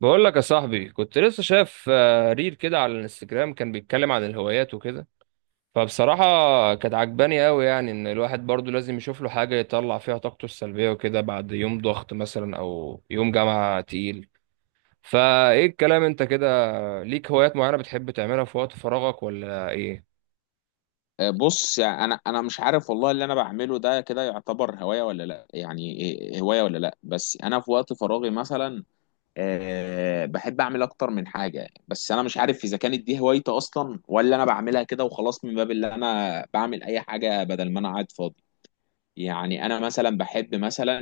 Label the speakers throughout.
Speaker 1: بقول لك يا صاحبي، كنت لسه شايف ريل كده على الانستجرام، كان بيتكلم عن الهوايات وكده. فبصراحة كانت عجباني قوي، يعني ان الواحد برضو لازم يشوف له حاجة يطلع فيها طاقته السلبية وكده بعد يوم ضغط مثلا او يوم جامعة تقيل. فايه الكلام انت كده، ليك هوايات معينة بتحب تعملها في وقت فراغك ولا ايه؟
Speaker 2: بص يعني انا مش عارف والله اللي انا بعمله ده كده يعتبر هوايه ولا لا، يعني هوايه ولا لا. بس انا في وقت فراغي مثلا بحب اعمل اكتر من حاجه. بس انا مش عارف اذا كانت دي هوايتي اصلا ولا انا بعملها كده وخلاص من باب اللي انا بعمل اي حاجه بدل ما انا قاعد فاضي. يعني انا مثلا بحب مثلا،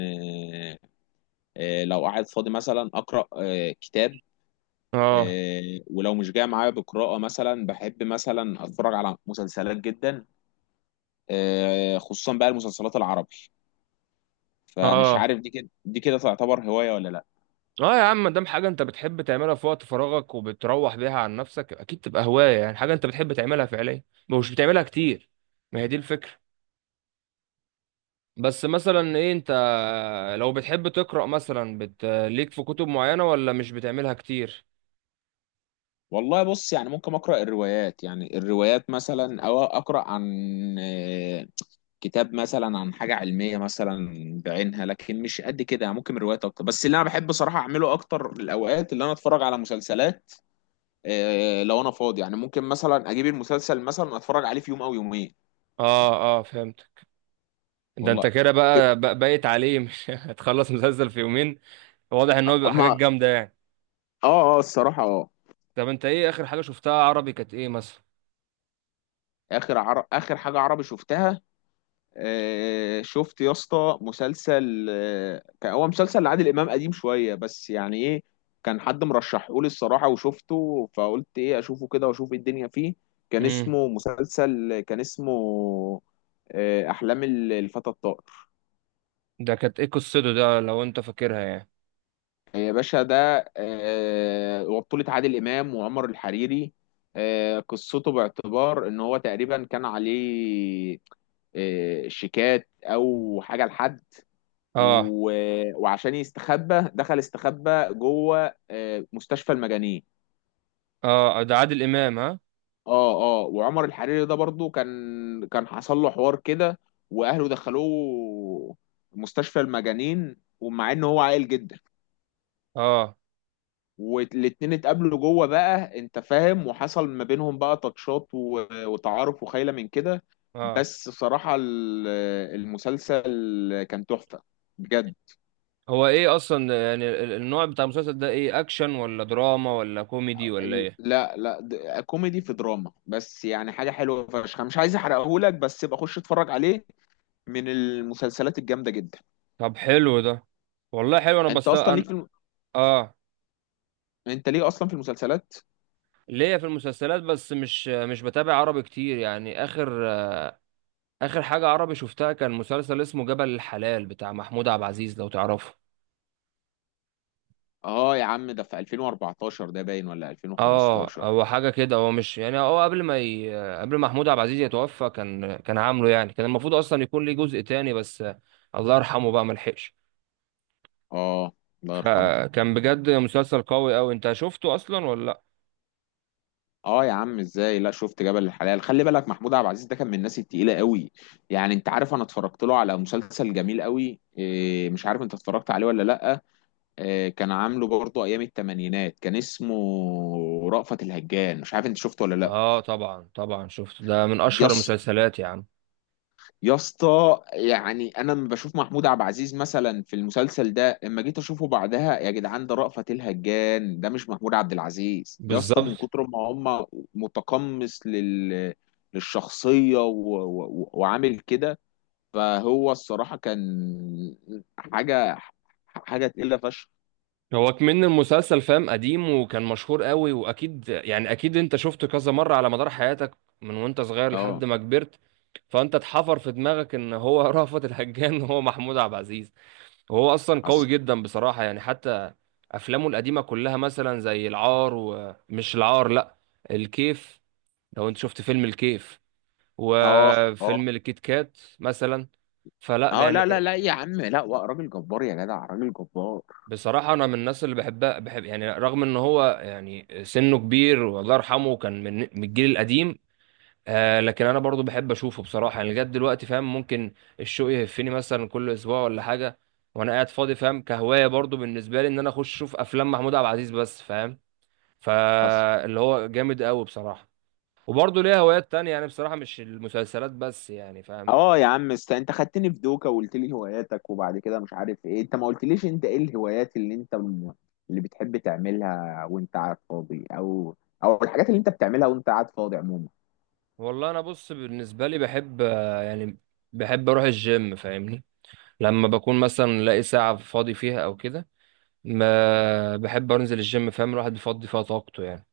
Speaker 2: آه، لو قاعد فاضي مثلا اقرا كتاب.
Speaker 1: اه
Speaker 2: ولو مش جاي معايا بقراءه، مثلا بحب مثلا اتفرج على مسلسلات جدا، خصوصا بقى المسلسلات العربي. فمش
Speaker 1: اه،
Speaker 2: عارف دي كده تعتبر هواية ولا لا.
Speaker 1: اه يا عم، دام حاجة انت بتحب تعملها في وقت فراغك وبتروح بيها عن نفسك، اكيد تبقى هواية. يعني حاجة انت بتحب تعملها فعليا ومش بتعملها كتير، ما هي دي الفكرة. بس مثلا ايه انت، لو بتحب تقرأ مثلا ليك في كتب معينة ولا مش بتعملها كتير؟
Speaker 2: والله بص، يعني ممكن اقرا الروايات، يعني الروايات مثلا او اقرا عن آه، كتاب مثلا عن حاجة علمية مثلا بعينها، لكن مش قد كده. يعني ممكن روايات اكتر، بس اللي انا بحب صراحة اعمله اكتر الاوقات اللي انا اتفرج على مسلسلات. لو انا فاضي يعني ممكن مثلا اجيب المسلسل مثلا اتفرج عليه في يوم او يومين.
Speaker 1: اه اه، فهمت. ده انت
Speaker 2: والله
Speaker 1: كده بقى بايت عليه مش هتخلص مسلسل في يومين. واضح ان هو بيبقى حاجات
Speaker 2: ما.
Speaker 1: جامدة يعني.
Speaker 2: اه، اه، الصراحة، اه.
Speaker 1: طب انت ايه اخر حاجة شفتها عربي؟ كانت ايه مثلا؟
Speaker 2: اخر حاجة عربي شفتها، شفت يا اسطى مسلسل، كان هو مسلسل لعادل امام قديم شويه، بس يعني ايه، كان حد مرشحه لي الصراحه وشفته، فقلت ايه اشوفه كده واشوف إيه الدنيا فيه.
Speaker 1: امم
Speaker 2: كان اسمه احلام الفتى الطائر.
Speaker 1: ده كانت ايه قصته ده لو انت فاكرها يعني؟
Speaker 2: يا باشا ده وبطولة عادل امام وعمر الحريري. قصته باعتبار ان هو تقريبا كان عليه شيكات او حاجه لحد.
Speaker 1: اه
Speaker 2: و... وعشان يستخبى دخل استخبى جوه مستشفى المجانين.
Speaker 1: اه، ده عادل امام ها.
Speaker 2: اه، اه، وعمر الحريري ده برضو كان حصل له حوار كده، واهله دخلوه مستشفى المجانين، ومع ان هو عاقل جدا.
Speaker 1: اه
Speaker 2: والاتنين اتقابلوا جوه بقى انت فاهم، وحصل ما بينهم بقى تاتشات وتعارف وخيله من كده.
Speaker 1: اه.
Speaker 2: بس صراحة المسلسل كان تحفة، بجد.
Speaker 1: هو ايه اصلا يعني النوع بتاع المسلسل ده ايه؟ اكشن ولا دراما ولا كوميدي ولا ايه؟
Speaker 2: لا لا، كوميدي في دراما، بس يعني حاجة حلوة فشخ، مش عايز احرقهولك بس يبقى خش اتفرج عليه، من المسلسلات الجامدة جدا.
Speaker 1: طب حلو ده، والله حلو. انا
Speaker 2: انت
Speaker 1: بس
Speaker 2: اصلا
Speaker 1: انا،
Speaker 2: ليك في الم...
Speaker 1: اه،
Speaker 2: انت ليه اصلا في المسلسلات؟
Speaker 1: ليا في المسلسلات، بس مش بتابع عربي كتير يعني. اخر اخر حاجة عربي شفتها كان مسلسل اسمه جبل الحلال بتاع محمود عبد العزيز، لو تعرفه.
Speaker 2: اه يا عم، ده في 2014 ده باين ولا
Speaker 1: اه
Speaker 2: 2015؟
Speaker 1: هو حاجة كده، هو مش يعني هو قبل ما قبل ما محمود عبد العزيز يتوفى كان عامله، يعني كان المفروض اصلا يكون ليه جزء تاني، بس الله يرحمه بقى ملحقش.
Speaker 2: اه. الله يرحمه.
Speaker 1: فكان بجد مسلسل قوي قوي. انت شفته اصلا ولا لا؟
Speaker 2: اه يا عم ازاي، لا شفت جبل الحلال، خلي بالك محمود عبد العزيز ده كان من الناس التقيلة قوي. يعني انت عارف، انا اتفرجت له على مسلسل جميل قوي، إيه مش عارف انت اتفرجت عليه ولا لا، كان عامله برضه ايام الثمانينات، كان اسمه رأفت الهجان. مش عارف انت شفته ولا لا؟
Speaker 1: اه طبعا طبعا، شفته، ده من اشهر
Speaker 2: يس.
Speaker 1: المسلسلات يا عم.
Speaker 2: يا اسطى، يعني انا لما بشوف محمود عبد العزيز مثلا في المسلسل ده، اما جيت اشوفه بعدها، يا جدعان ده رأفت الهجان، ده مش محمود عبد العزيز يا اسطى، من
Speaker 1: بالظبط.
Speaker 2: كتر ما هم متقمص للشخصية، وعامل كده. فهو الصراحة كان حاجة حاجة تقيلة فشخ.
Speaker 1: هو كمان المسلسل فاهم قديم وكان مشهور قوي، واكيد يعني اكيد انت شفته كذا مرة على مدار حياتك من وانت صغير لحد
Speaker 2: اه.
Speaker 1: ما كبرت. فانت اتحفر في دماغك ان هو رأفت الهجان هو محمود عبد العزيز. وهو اصلا قوي
Speaker 2: حصل.
Speaker 1: جدا بصراحة، يعني حتى افلامه القديمة كلها مثلا زي العار، ومش العار لا، الكيف. لو انت شفت فيلم الكيف
Speaker 2: اه، اه،
Speaker 1: وفيلم الكيت كات مثلا، فلا
Speaker 2: اه. لا لا
Speaker 1: يعني.
Speaker 2: لا يا عم، لا، راجل جبار يا جدع، راجل جبار.
Speaker 1: بصراحة أنا من الناس اللي بحبها، بحب يعني رغم إن هو يعني سنه كبير والله يرحمه، كان من الجيل القديم. آه لكن أنا برضو بحب أشوفه بصراحة، يعني لغاية دلوقتي فاهم. ممكن الشوق يهفني مثلا كل أسبوع ولا حاجة وأنا قاعد فاضي، فاهم، كهواية برضو بالنسبة لي، إن أنا أخش أشوف أفلام محمود عبد العزيز بس، فاهم؟
Speaker 2: حصل.
Speaker 1: فاللي هو جامد أوي بصراحة. وبرضه ليا هوايات تانية يعني بصراحة، مش المسلسلات بس يعني فاهم.
Speaker 2: اه يا عم است، انت خدتني في دوكا وقلت لي هواياتك، وبعد كده مش عارف ايه، انت ما قلتليش انت ايه الهوايات اللي بتحب تعملها وانت قاعد فاضي، او او الحاجات اللي انت بتعملها وانت قاعد فاضي عموما.
Speaker 1: والله أنا بص بالنسبة لي بحب، يعني بحب أروح الجيم فاهمني. لما بكون مثلا لاقي ساعة فاضي فيها أو كده، ما بحب أنزل الجيم، فاهم، الواحد بيفضي فيها طاقته يعني.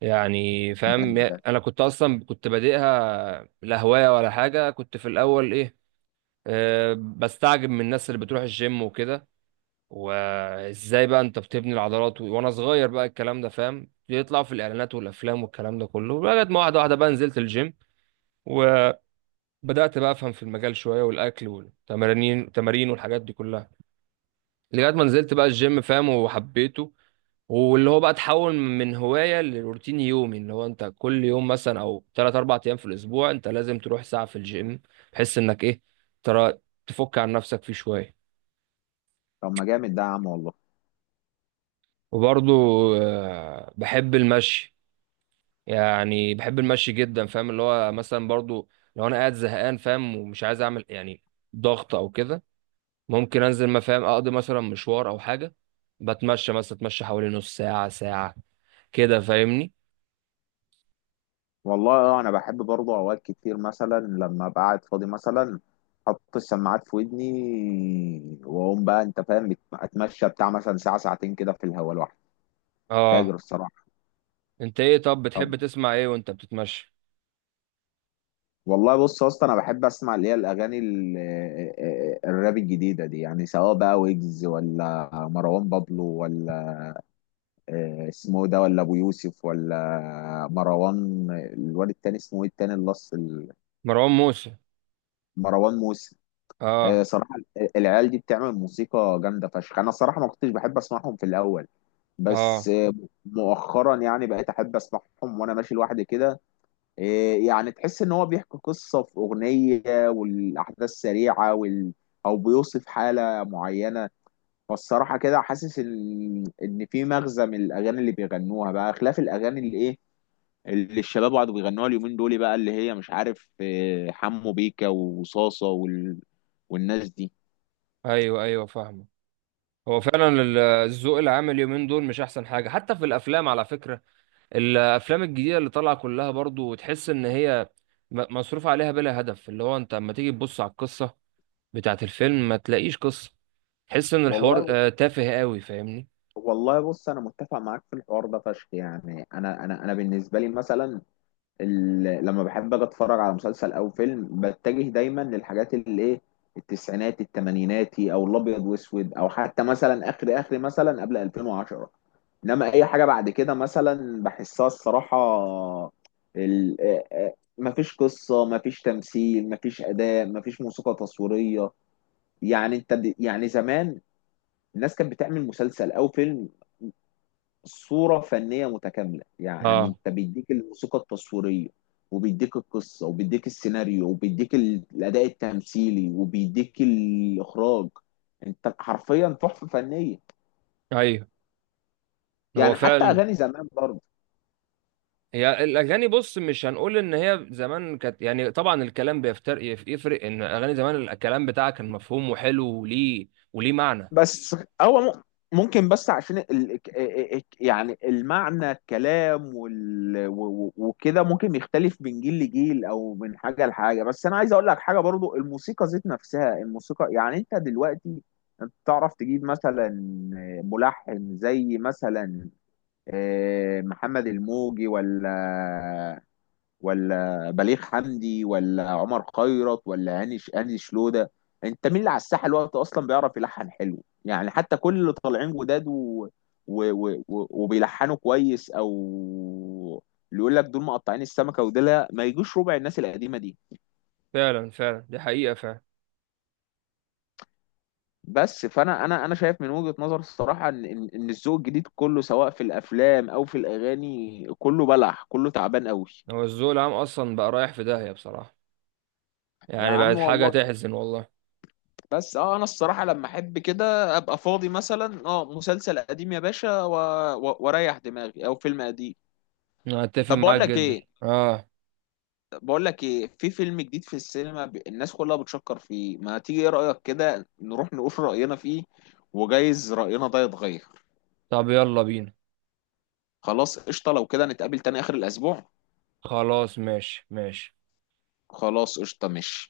Speaker 1: يعني فاهم
Speaker 2: جامد ده.
Speaker 1: أنا كنت أصلا، كنت بادئها لا هواية ولا حاجة. كنت في الأول إيه، أه، بستعجب من الناس اللي بتروح الجيم وكده، وإزاي بقى أنت بتبني العضلات، وأنا صغير بقى الكلام ده فاهم، يطلع في الإعلانات والأفلام والكلام ده كله، لغاية ما واحدة واحدة بقى نزلت الجيم. وبدأت بقى أفهم في المجال شوية، والأكل والتمارين، والحاجات دي كلها. لغايه ما نزلت بقى الجيم فاهم وحبيته، واللي هو بقى تحول من هوايه لروتين يومي، اللي هو انت كل يوم مثلا او ثلاث اربع ايام في الاسبوع انت لازم تروح ساعه في الجيم، بحيث انك ايه، ترى تفك عن نفسك فيه شويه.
Speaker 2: طب ما جامد ده يا عم، والله.
Speaker 1: وبرضو بحب المشي، يعني بحب المشي جدا فاهم. اللي هو مثلا برضو لو انا قاعد زهقان فاهم ومش عايز اعمل يعني ضغط او كده، ممكن انزل ما فاهم اقضي مثلا مشوار او حاجه، بتمشى مثلا، اتمشى حوالي نص ساعه ساعه كده فاهمني.
Speaker 2: والله انا بحب برضه اوقات كتير مثلا لما ابقى قاعد فاضي مثلا، احط السماعات في ودني واقوم بقى انت فاهم اتمشى بتاع مثلا ساعه ساعتين كده في الهواء لوحدي.
Speaker 1: اه.
Speaker 2: فاجر الصراحه.
Speaker 1: انت ايه طب
Speaker 2: طب
Speaker 1: بتحب تسمع ايه وانت بتتمشى؟
Speaker 2: والله بص يا اسطى، انا بحب اسمع اللي هي الاغاني الراب الجديده دي، يعني سواء بقى ويجز ولا مروان بابلو، ولا اسمه إيه ده، ولا ابو يوسف، ولا مروان الواد التاني اسمه ايه التاني، اللص
Speaker 1: مروان موسى.
Speaker 2: مروان موسى.
Speaker 1: اه
Speaker 2: صراحه العيال دي بتعمل موسيقى جامده فشخ. انا صراحه ما كنتش بحب اسمعهم في الاول، بس
Speaker 1: اه.
Speaker 2: مؤخرا يعني بقيت احب اسمعهم وانا ماشي لوحدي كده. إيه يعني، تحس ان هو بيحكي قصة في اغنية، والاحداث سريعة او بيوصف حالة معينة. فالصراحة كده حاسس ان في مغزى من الاغاني اللي بيغنوها بقى، خلاف الاغاني اللي ايه، اللي الشباب قعدوا بيغنوها اليومين دول بقى، اللي هي مش عارف إيه، حمو بيكا وصاصة والناس دي.
Speaker 1: ايوه ايوه فاهمه. هو فعلا الذوق العام اليومين دول مش احسن حاجه، حتى في الافلام على فكره. الافلام الجديده اللي طالعه كلها برضو تحس ان هي مصروف عليها بلا هدف. اللي هو انت اما تيجي تبص على القصه بتاعت الفيلم ما تلاقيش قصه، تحس ان الحوار
Speaker 2: والله.
Speaker 1: تافه قوي فاهمني.
Speaker 2: والله بص انا متفق معاك في الحوار ده فشخ. يعني انا انا بالنسبه لي مثلا، لما بحب اجي اتفرج على مسلسل او فيلم، بتجه دايما للحاجات اللي ايه، التسعينات التمانيناتي، او الابيض واسود، او حتى مثلا اخر، اخر مثلا قبل 2010. انما اي حاجه بعد كده مثلا بحسها الصراحه ال... ما فيش قصه، ما فيش تمثيل، ما فيش اداء، ما فيش موسيقى تصويريه. يعني انت يعني زمان الناس كانت بتعمل مسلسل او فيلم صورة فنية متكاملة. يعني
Speaker 1: اه
Speaker 2: انت بيديك الموسيقى التصويرية، وبيديك القصة، وبيديك السيناريو، وبيديك الأداء التمثيلي، وبيديك الإخراج. انت حرفيا تحفة فنية.
Speaker 1: ايوه، هو
Speaker 2: يعني حتى
Speaker 1: فعلا.
Speaker 2: أغاني زمان برضه.
Speaker 1: هي الاغاني بص، مش هنقول ان هي زمان كانت يعني، طبعا الكلام بيفترق، يفرق ان اغاني زمان الكلام بتاعها كان مفهوم وحلو وليه، وليه معنى.
Speaker 2: بس هو ممكن، بس عشان يعني المعنى الكلام وكده ممكن يختلف من جيل لجيل او من حاجه لحاجه. بس انا عايز اقول لك حاجه برضو، الموسيقى ذات نفسها، الموسيقى يعني انت دلوقتي انت تعرف تجيب مثلا ملحن زي مثلا محمد الموجي، ولا بليغ حمدي، ولا عمر خيرت، ولا هاني شلوده؟ انت مين اللي على الساحه الوقت اصلا بيعرف يلحن حلو؟ يعني حتى كل اللي طالعين جداد وبيلحنوا كويس، او اللي يقول لك دول مقطعين السمكه، ودول لا، ما يجوش ربع الناس القديمه دي.
Speaker 1: فعلا فعلا، دي حقيقة فعلا.
Speaker 2: بس فانا انا شايف من وجهه نظر الصراحه ان ان إن الذوق الجديد كله سواء في الافلام او في الاغاني كله بلح، كله تعبان قوي.
Speaker 1: هو الذوق العام اصلا بقى رايح في داهية بصراحة،
Speaker 2: يا
Speaker 1: يعني
Speaker 2: عم
Speaker 1: بقت حاجة
Speaker 2: والله.
Speaker 1: تحزن والله.
Speaker 2: بس انا الصراحه لما احب كده ابقى فاضي مثلا، مسلسل قديم يا باشا واريح دماغي، او فيلم قديم.
Speaker 1: انا اتفق
Speaker 2: طب بقول
Speaker 1: معاك
Speaker 2: لك
Speaker 1: جدا.
Speaker 2: ايه،
Speaker 1: اه.
Speaker 2: في فيلم جديد في السينما، الناس كلها بتشكر فيه، ما تيجي ايه رايك كده نروح نقول راينا فيه؟ وجايز راينا ده يتغير.
Speaker 1: طب يلا بينا.
Speaker 2: خلاص قشطه، لو كده نتقابل تاني اخر الاسبوع.
Speaker 1: خلاص ماشي ماشي.
Speaker 2: خلاص قشطه ماشي.